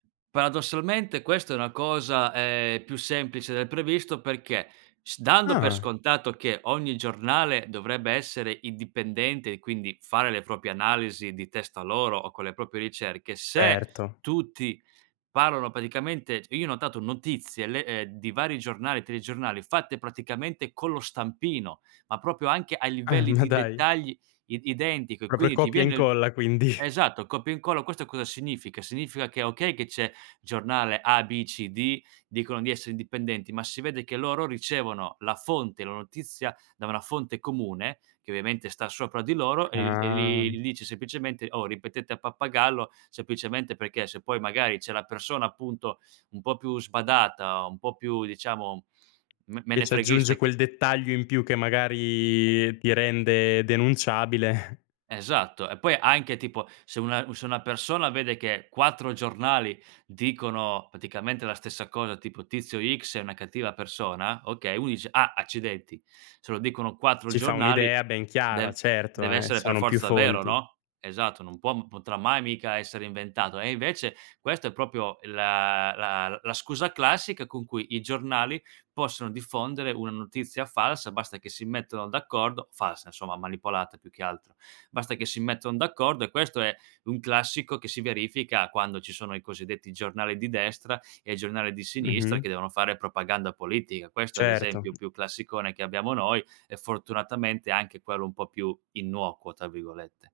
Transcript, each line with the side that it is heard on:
right: Paradossalmente questa è una cosa, ehm, più semplice del previsto perché s dando per
left: Ah.
right: scontato che ogni giornale dovrebbe essere indipendente e quindi fare le proprie analisi di testa loro o con le proprie ricerche, se
left: Certo.
right: tutti parlano praticamente c io ho notato notizie, le ehm, di vari giornali, telegiornali, fatte praticamente con lo stampino, ma proprio anche a
left: Ah,
right: livelli
left: ma
right: di
left: dai.
right: dettagli id identico e
left: Proprio
right: quindi ti
left: copia
right: viene
left: incolla quindi.
right: esatto, copia incolla. Questo cosa significa? Significa che, okay che c'è giornale a, b, c, d, dicono di essere indipendenti, ma si vede che loro ricevono la fonte, la notizia da una fonte comune che ovviamente sta sopra di loro e e
left: Ah.
right: li gli dice semplicemente: "Oh, ripetete a pappagallo." Semplicemente perché se poi magari c'è la persona, appunto, un po' più sbadata o un po' più, diciamo, me
left: E
right: menefreghista
left: c'aggiunge
right: che
left: quel dettaglio in più che magari ti rende denunciabile.
right: Esatto e poi anche tipo se una se una persona vede che 4 giornali dicono praticamente la stessa cosa tipo: "Tizio x è una cattiva persona" Okay, uno dice: "Ah accidenti se lo dicono 4
left: Si fa
right: giornali
left: un'idea ben chiara
right: dev
left: certo, eh,
right: dev'essere per
left: sono più
right: forza vero,
left: fonti.
right: no?" Esatto, non può potrà mai mica essere inventato e invece questo è proprio la la la scusa classica con cui i giornali possono diffondere una notizia falsa, basta che si mettano d'accordo; falsa insomma, manipolata più che altro, basta che si mettono d'accordo. E questo è un classico che si verifica quando ci sono i, cosiddetti, giornali di destra e giornali di sinistra
left: Mh-mh.
right: che devono fare propaganda politica. Questo è
left: Certo.
right: l'esempio più classicone che abbiamo noi e fortunatamente anche quello un po' più "innocuo" tra virgolette.